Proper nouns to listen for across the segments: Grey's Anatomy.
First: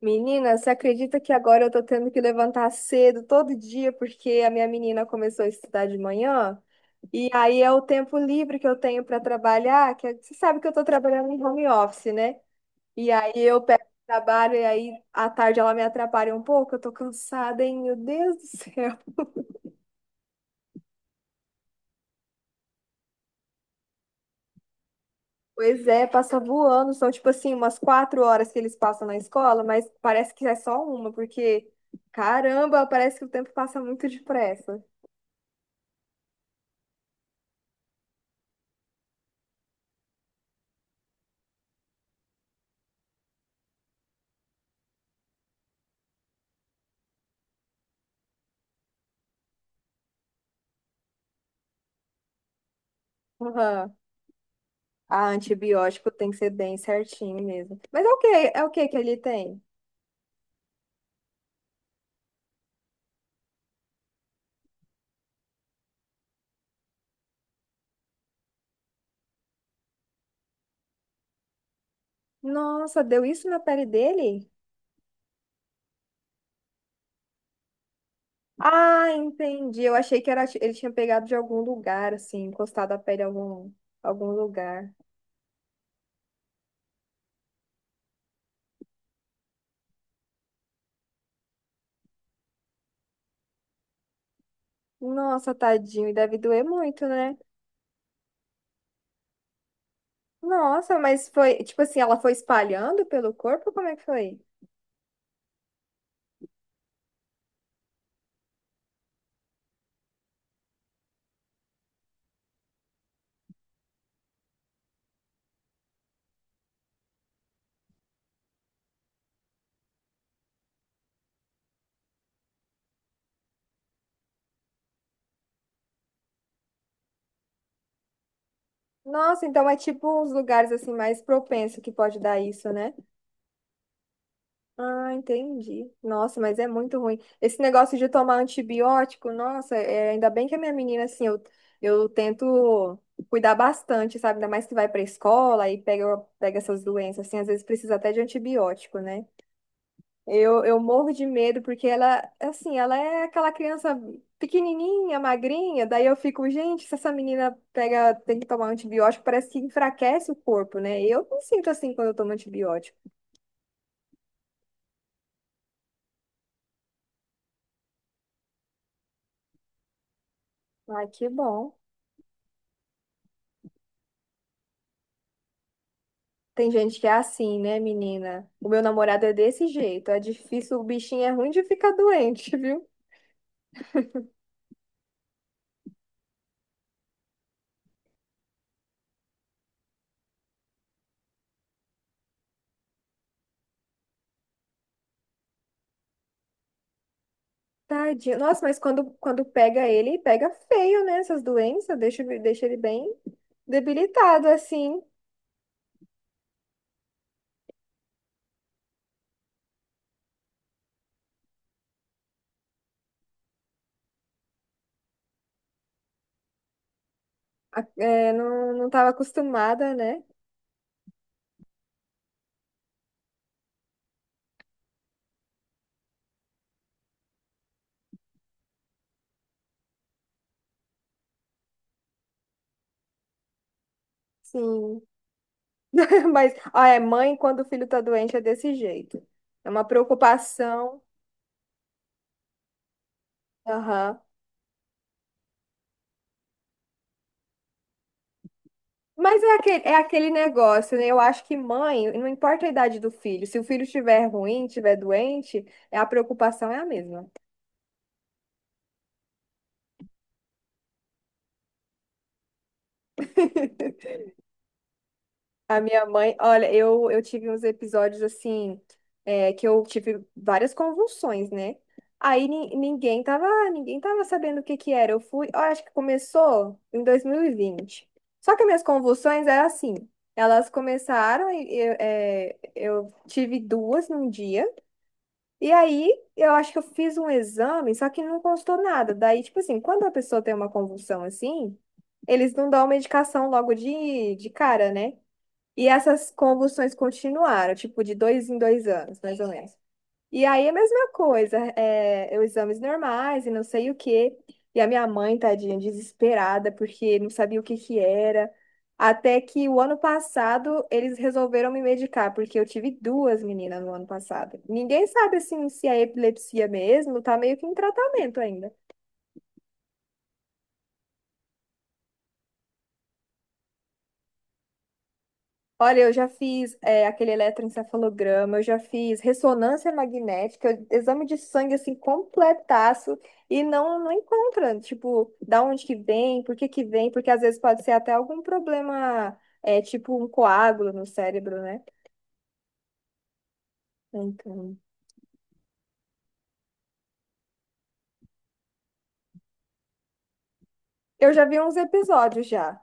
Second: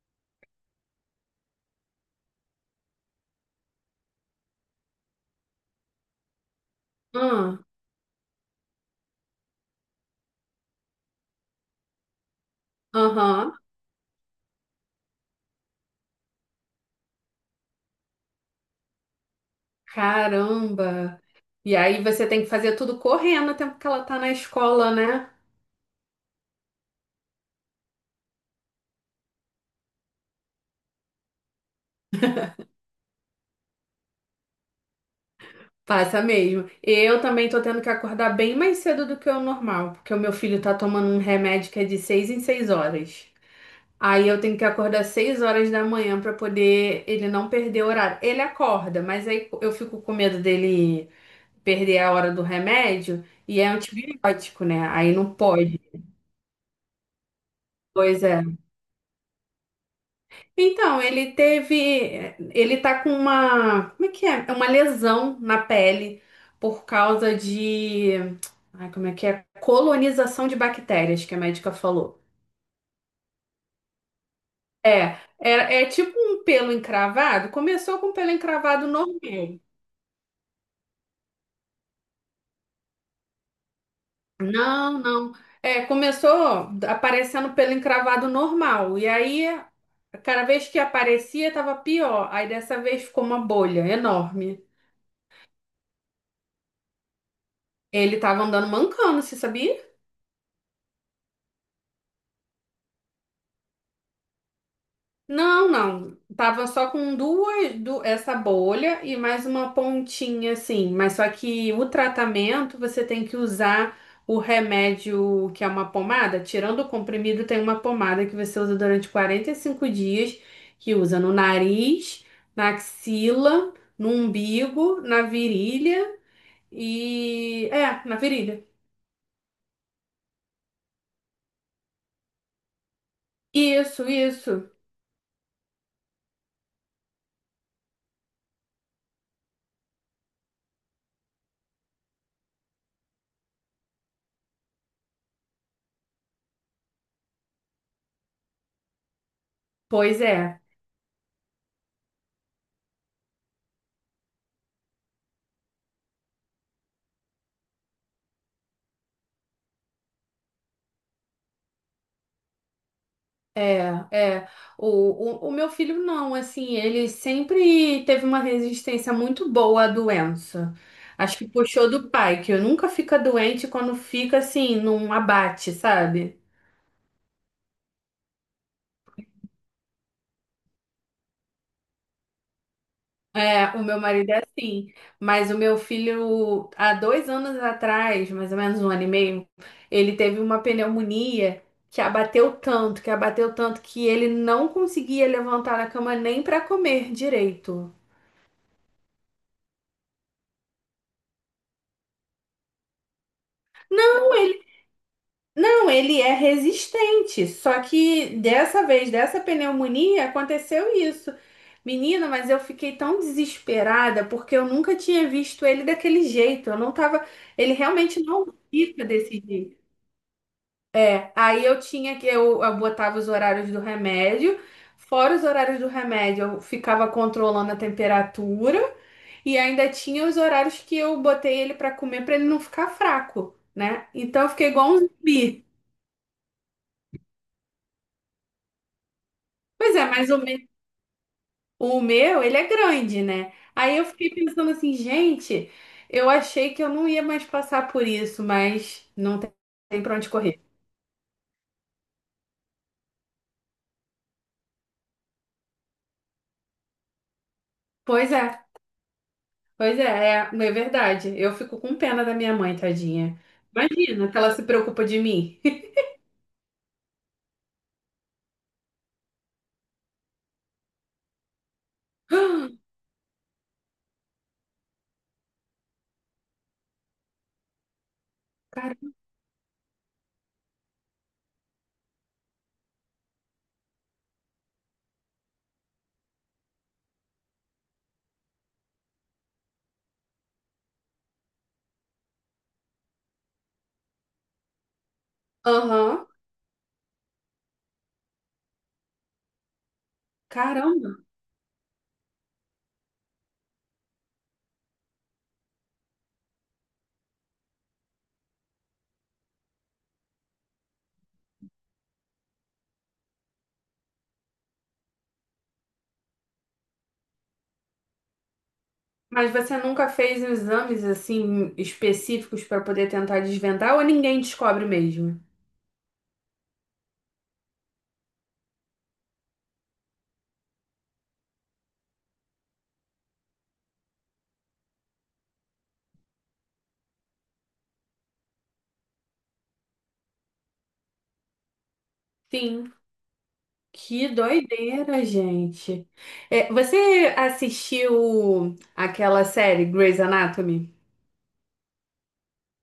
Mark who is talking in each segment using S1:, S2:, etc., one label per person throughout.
S1: Menina, você acredita que agora eu tô tendo que levantar cedo todo dia porque a minha menina começou a estudar de manhã? E
S2: Ah,
S1: aí é o tempo livre que eu tenho para trabalhar, você sabe que eu tô trabalhando em home office, né? E aí
S2: Aham.
S1: eu pego o trabalho e aí à tarde ela me atrapalha um pouco, eu tô cansada, hein? Meu Deus do céu.
S2: Caramba. E aí você tem que fazer tudo correndo o tempo que ela tá na escola, né?
S1: Pois é, passa voando, são tipo assim umas 4 horas que eles passam na escola, mas parece que é só uma, porque caramba, parece que o tempo passa muito depressa.
S2: Passa mesmo. Eu também tô tendo que acordar bem mais cedo do que o normal, porque o meu filho tá tomando um remédio que é de 6 em 6 horas. Aí eu tenho que acordar 6 horas da manhã pra poder ele não perder o horário. Ele acorda, mas aí eu fico com medo dele perder a hora do remédio e é
S1: Aham.
S2: antibiótico, né? Aí
S1: Ah,
S2: não pode.
S1: antibiótico tem que ser bem certinho mesmo. Mas é o
S2: Pois
S1: que
S2: é.
S1: é o que que ele tem?
S2: Então, ele teve, ele tá com uma, como é que é? É uma lesão na pele por causa de, ai, como é que é? Colonização de bactérias, que a médica falou.
S1: Nossa, deu isso na pele dele?
S2: É, é tipo um pelo encravado. Começou com pelo encravado
S1: Ah,
S2: normal.
S1: entendi. Eu achei que era, ele tinha pegado de algum lugar, assim, encostado a pele em algum lugar.
S2: Não, não. É, começou aparecendo pelo encravado normal. E aí, cada vez que aparecia, tava pior. Aí dessa vez ficou uma bolha enorme.
S1: Nossa, tadinho, e deve doer muito, né?
S2: Ele tava andando mancando, você sabia?
S1: Nossa, mas foi, tipo assim, ela foi espalhando pelo corpo? Como é que foi?
S2: Não, não. Tava só com duas, essa bolha e mais uma pontinha assim. Mas só que o tratamento você tem que usar o remédio que é uma pomada. Tirando o comprimido, tem uma pomada que você usa durante 45 dias, que usa no nariz, na axila, no umbigo, na virilha e. É, na virilha.
S1: Nossa, então é tipo uns lugares assim mais propenso que pode dar isso, né?
S2: Isso, isso.
S1: Ah, entendi. Nossa, mas é muito ruim. Esse negócio de tomar antibiótico, nossa, é, ainda bem que a minha menina, assim, eu tento cuidar bastante, sabe? Ainda mais que vai pra escola e pega essas doenças, assim, às vezes precisa até de antibiótico, né?
S2: Pois é.
S1: Eu morro de medo porque ela, assim, ela é aquela criança pequenininha, magrinha, daí eu fico, gente, se essa menina pega, tem que tomar antibiótico, parece que enfraquece o corpo, né? Eu não sinto assim quando eu tomo antibiótico.
S2: É, é. O, o meu filho não, assim, ele sempre teve uma resistência muito boa à doença.
S1: Ai, que
S2: Acho que
S1: bom.
S2: puxou do pai, que nunca fica doente quando fica assim, num abate, sabe?
S1: Tem gente que é assim, né, menina? O meu namorado é desse jeito. É difícil, o bichinho é ruim de ficar doente, viu?
S2: É, o meu marido é assim, mas o meu filho, há 2 anos atrás, mais ou menos 1 ano e meio, ele teve uma pneumonia que abateu tanto, que abateu tanto, que ele não conseguia levantar da cama nem para comer direito.
S1: Tadinho. Nossa, mas quando pega ele, pega feio, né? Essas doenças, deixa ele bem debilitado, assim.
S2: Não, ele é resistente. Só que dessa vez, dessa pneumonia, aconteceu isso. Menina, mas eu fiquei tão desesperada porque eu nunca tinha visto ele daquele jeito. Eu não tava. Ele realmente
S1: É,
S2: não
S1: não
S2: fica
S1: tava
S2: desse jeito.
S1: acostumada, né?
S2: Aí eu tinha que. Eu botava os horários do remédio. Fora os horários do remédio, eu ficava controlando a temperatura. E ainda tinha os horários que eu botei ele pra comer pra ele não ficar fraco, né? Então eu fiquei igual um
S1: Sim.
S2: zumbi.
S1: Mas, ah, é mãe quando o filho tá doente é desse jeito. É uma
S2: Pois é, mais ou menos.
S1: preocupação.
S2: O meu, ele é grande, né? Aí eu
S1: Aham.
S2: fiquei pensando assim, gente, eu achei que eu não ia mais passar por isso, mas não
S1: Mas é
S2: tem
S1: aquele, é
S2: tem pra onde
S1: aquele
S2: correr.
S1: negócio, né? Eu acho que mãe, não importa a idade do filho, se o filho estiver ruim, estiver doente, é a preocupação é a mesma.
S2: Pois é, pois é, é, é verdade. Eu fico com pena da minha mãe, tadinha. Imagina que ela se preocupa de mim.
S1: A minha mãe, olha, eu tive uns episódios assim, é, que eu tive várias convulsões, né? Aí ninguém tava sabendo o que que era. Eu fui, eu acho que começou em 2020. Só que minhas
S2: Caramba.
S1: convulsões eram assim, elas começaram, eu tive duas num dia. E aí, eu acho que eu fiz um exame, só que não constou nada. Daí, tipo assim, quando a pessoa tem uma convulsão assim, eles não dão medicação logo de cara, né? E
S2: Aham,
S1: essas convulsões continuaram, tipo, de dois em dois anos, mais ou menos. E aí é a mesma
S2: Caramba.
S1: coisa, é, eu exames normais e não sei o quê. E a minha mãe, tadinha, desesperada, porque não sabia o que que era. Até que o ano passado eles resolveram me medicar, porque eu tive duas meninas no ano passado. Ninguém sabe assim se é epilepsia mesmo, tá meio que em tratamento ainda.
S2: Mas você nunca fez exames assim específicos pra poder tentar desvendar ou ninguém descobre mesmo?
S1: Olha, eu já fiz é, aquele eletroencefalograma, eu já fiz ressonância magnética, exame de sangue assim completaço e não encontra, tipo, da onde que vem, por que que vem, porque às vezes pode ser até algum problema, é, tipo um coágulo no cérebro, né?
S2: Sim. Que
S1: Então,
S2: doideira, gente. É, você assistiu aquela série Grey's Anatomy?
S1: eu já vi uns episódios já.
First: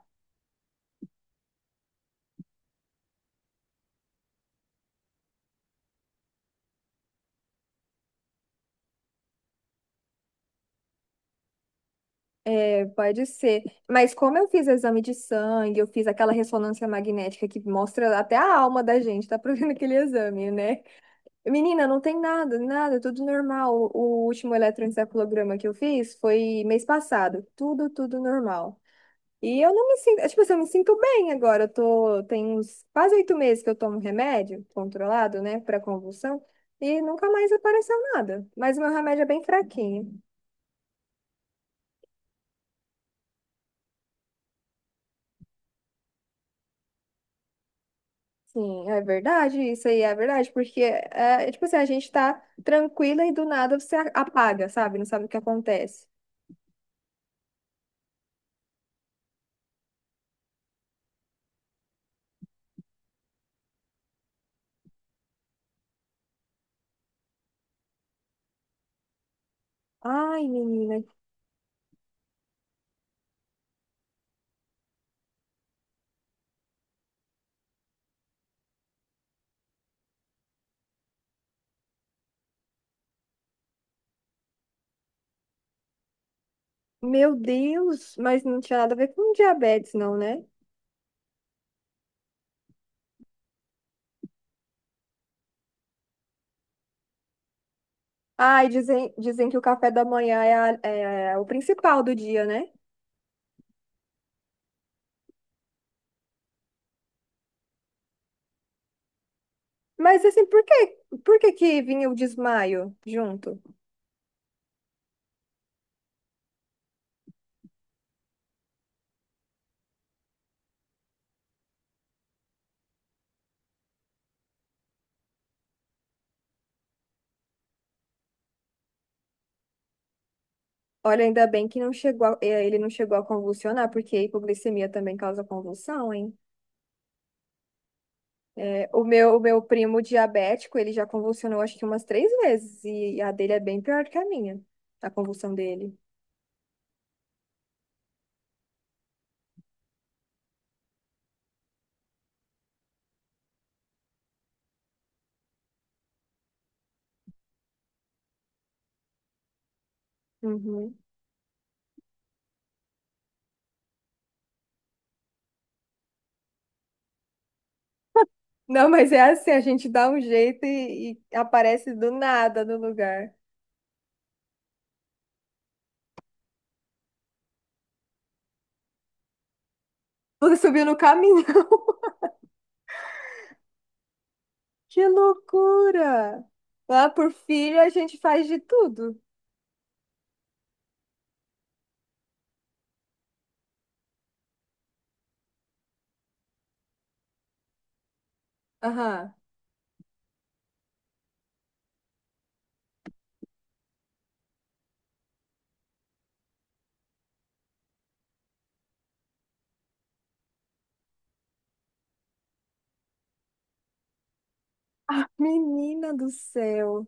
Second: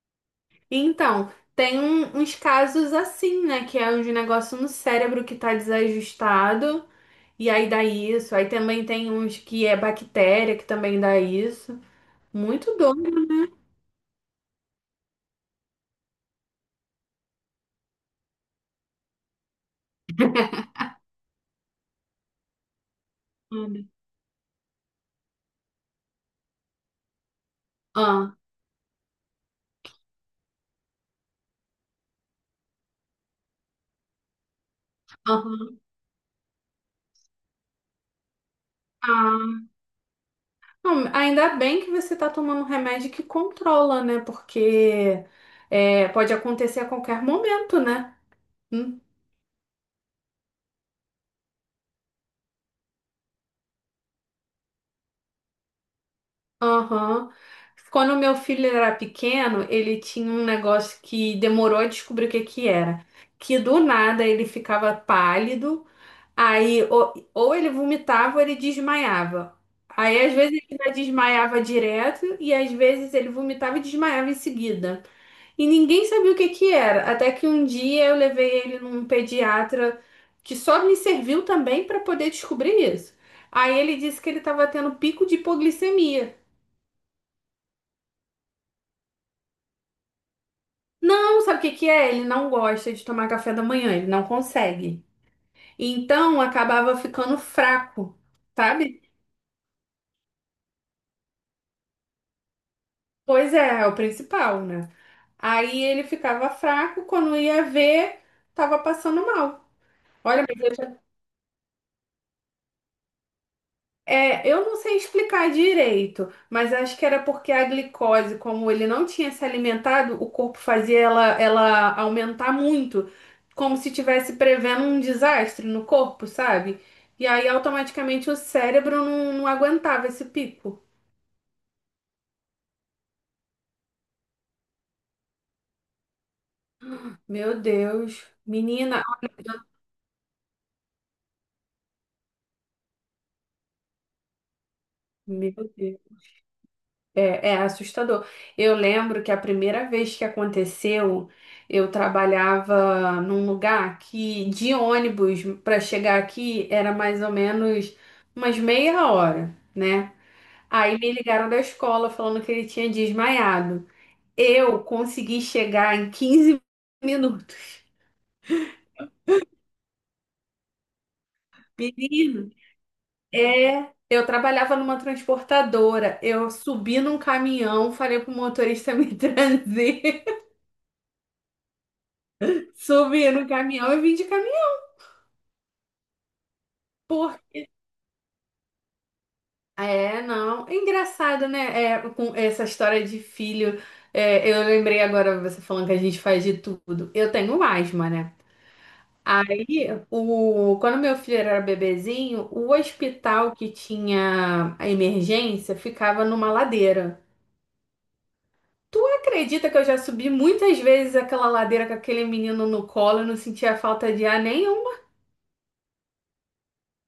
S2: Então, tem uns casos assim, né? Que é um negócio no cérebro que tá desajustado e aí dá isso. Aí também tem uns que é bactéria que também dá isso. Muito
S1: É, pode
S2: doido.
S1: ser. Mas como eu fiz exame de sangue, eu fiz aquela ressonância magnética que mostra até a alma da gente, tá provendo aquele exame, né? Menina, não tem nada, nada, tudo normal. O último eletroencefalograma que eu fiz foi mês passado. Tudo
S2: Ah,
S1: normal. E eu não me sinto, tipo assim, eu me sinto bem agora. Eu tô, tem uns quase 8 meses que eu tomo remédio controlado, né, para
S2: aham.
S1: convulsão, e nunca mais apareceu nada. Mas o meu remédio é bem
S2: Ah,
S1: fraquinho.
S2: não, ainda bem que você tá tomando um remédio que controla, né? Porque é, pode acontecer a qualquer momento, né?
S1: Sim,
S2: Hum.
S1: é verdade, isso aí é verdade, tipo assim, a gente tá tranquila e do nada você apaga, sabe? Não sabe o que acontece.
S2: Aham. Quando meu filho era pequeno, ele tinha um negócio que demorou a descobrir o que que era. Que do nada ele ficava pálido, aí ou ele vomitava ou ele desmaiava. Aí às
S1: Ai,
S2: vezes ele já
S1: menina,
S2: desmaiava direto e às vezes ele vomitava e desmaiava em seguida. E ninguém sabia o que que era. Até que um dia eu levei ele num pediatra que só me serviu também para poder descobrir isso. Aí ele disse que ele estava tendo pico de hipoglicemia.
S1: meu Deus, mas não tinha nada a ver com diabetes, não, né?
S2: Não, sabe o que que é? Ele não gosta de tomar café da manhã, ele não consegue. Então acabava ficando fraco,
S1: Ai,
S2: sabe?
S1: dizem que o café da manhã é, é o principal do dia, né?
S2: Pois é, é o principal, né? Aí ele ficava fraco, quando ia ver, tava passando mal.
S1: Mas assim,
S2: Olha,
S1: por que que vinha o desmaio junto?
S2: é, eu não sei explicar direito, mas acho que era porque a glicose, como ele não tinha se alimentado, o corpo fazia ela aumentar muito, como se tivesse prevendo um desastre no corpo, sabe? E aí automaticamente o cérebro não aguentava esse pico.
S1: Olha, ainda bem que não chegou a- eh, ele não chegou a convulsionar, porque a hipoglicemia também causa convulsão, hein?
S2: Meu Deus,
S1: É,
S2: menina,
S1: o meu primo diabético, ele já convulsionou acho que umas 3 vezes, e a dele é bem pior do que a minha, a convulsão
S2: meu
S1: dele.
S2: Deus. É, é assustador. Eu lembro que a primeira vez que aconteceu, eu trabalhava num lugar que de ônibus para chegar aqui era mais ou menos umas meia hora, né?
S1: Uhum.
S2: Aí me ligaram da escola falando que ele tinha desmaiado. Eu consegui chegar em 15 minutos.
S1: Não, mas é assim, a gente dá um jeito e aparece do
S2: Menino,
S1: nada no lugar.
S2: é. Eu trabalhava numa transportadora. Eu subi num caminhão, falei pro motorista me trazer.
S1: Você subiu no caminho.
S2: Subi no caminhão e vim de caminhão.
S1: Que loucura! Lá por
S2: Por...
S1: filho a gente faz de tudo.
S2: É, não. É engraçado, né? É, com essa história de filho. É, eu lembrei agora você falando que a gente faz de tudo. Eu tenho asma, né?
S1: Aham.
S2: Aí, o... quando meu filho era bebezinho, o hospital que tinha a emergência ficava numa ladeira. Tu acredita que eu já subi muitas vezes aquela ladeira com aquele menino no colo e não sentia falta de ar nenhum?
S1: Menina do céu.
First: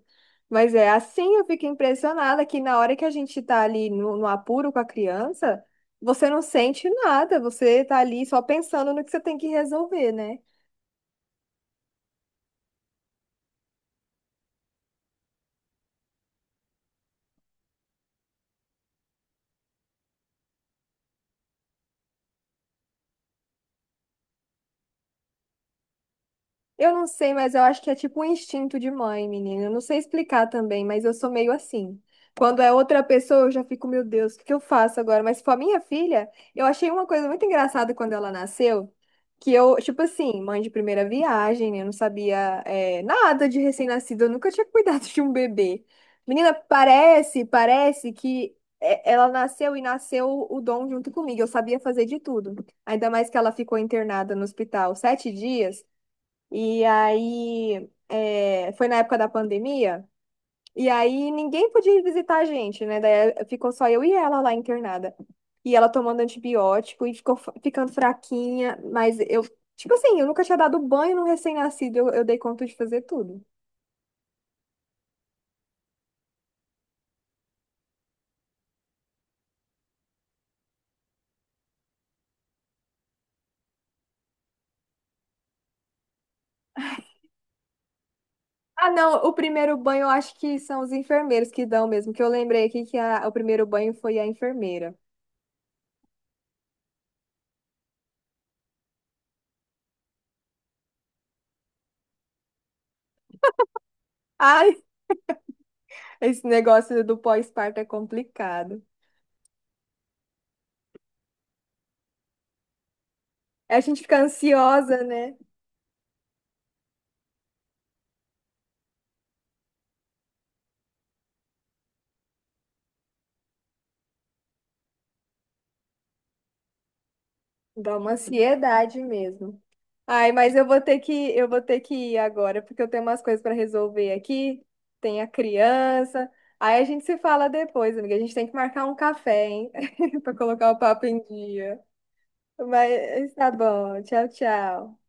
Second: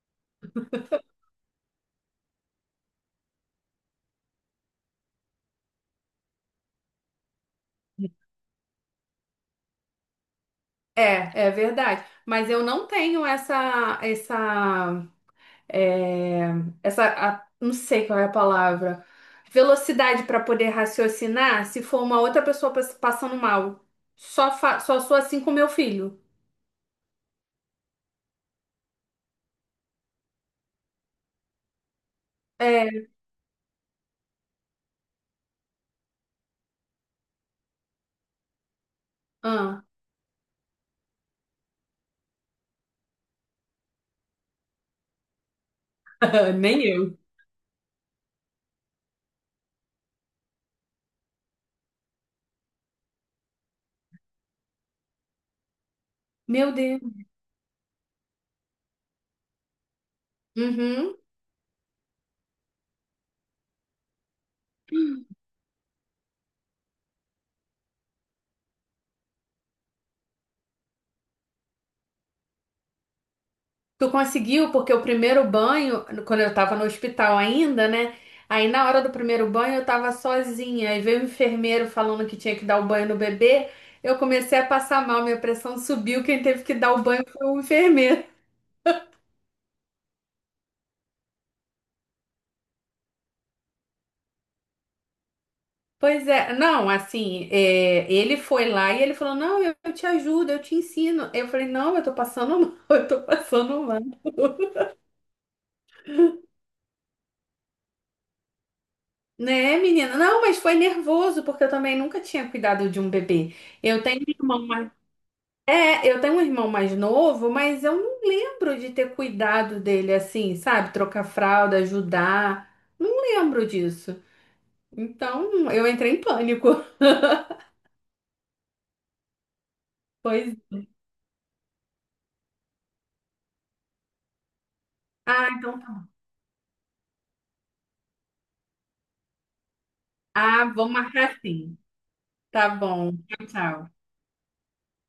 S1: Mas é assim, eu fico impressionada que na hora que a gente tá ali no apuro com a criança, você não sente nada, você tá ali só pensando no que você tem que resolver, né?
S2: É, é verdade. Mas eu não tenho essa, essa é, não sei qual é a palavra, velocidade para poder raciocinar se for uma outra pessoa passando mal. Só sou assim com meu filho.
S1: Eu não sei, mas eu acho que é tipo um instinto de mãe, menina. Eu não sei explicar também, mas eu sou meio assim. Quando é outra
S2: É,
S1: pessoa, eu já fico, meu Deus, o que que eu faço agora? Mas se for a minha filha, eu achei uma coisa muito engraçada quando ela nasceu, que eu,
S2: ah,
S1: tipo assim, mãe de primeira viagem, né? Eu não sabia, é, nada de recém-nascido, eu nunca tinha cuidado de um bebê. Menina,
S2: Nem eu.
S1: parece que é, ela nasceu e nasceu o dom junto comigo. Eu sabia fazer de tudo. Ainda mais que ela ficou internada no hospital 7 dias.
S2: Meu
S1: E
S2: Deus.
S1: aí, é, foi na época da pandemia, e
S2: Uhum.
S1: aí ninguém podia ir visitar a gente, né? Daí eh, ficou só eu e ela lá internada. E ela tomando antibiótico e ficou ficando fraquinha, mas eu, tipo assim, eu nunca tinha dado banho no recém-nascido, eu dei conta de fazer tudo.
S2: Tu conseguiu, porque o primeiro banho, quando eu tava no hospital ainda, né? Aí na hora do primeiro banho eu tava sozinha. Aí veio o enfermeiro falando que tinha que dar o banho no bebê. Eu comecei a passar mal, minha pressão subiu. Quem teve que dar o banho foi o enfermeiro.
S1: Ah, não, o primeiro banho eu acho que são os enfermeiros que dão mesmo, que eu lembrei aqui que o primeiro banho foi a enfermeira.
S2: Pois é, não, assim, é, ele foi lá e ele falou, não, eu te ajudo, eu te ensino. Eu falei, não, eu tô passando mal, eu tô passando mal.
S1: Ai, esse negócio do pós-parto é complicado.
S2: Né, menina? Não, mas foi nervoso, porque eu também nunca tinha cuidado de um bebê.
S1: A gente
S2: Eu
S1: fica
S2: tenho um irmão mais...
S1: ansiosa, né?
S2: É, eu tenho um irmão mais novo, mas eu não lembro de ter cuidado dele assim, sabe? Trocar fralda, ajudar. Não lembro disso. Então, eu entrei em pânico.
S1: Dá uma ansiedade mesmo. Ai, mas
S2: Pois...
S1: eu vou ter que ir agora, porque eu tenho umas coisas para resolver aqui. Tem a
S2: Ah, então tá bom.
S1: criança. Aí a gente se fala depois, amiga. A gente tem que marcar um café, hein? Para
S2: Ah,
S1: colocar o
S2: vamos
S1: papo em
S2: marcar sim.
S1: dia.
S2: Tá bom.
S1: Mas
S2: Tchau,
S1: tá
S2: tchau.
S1: bom. Tchau, tchau.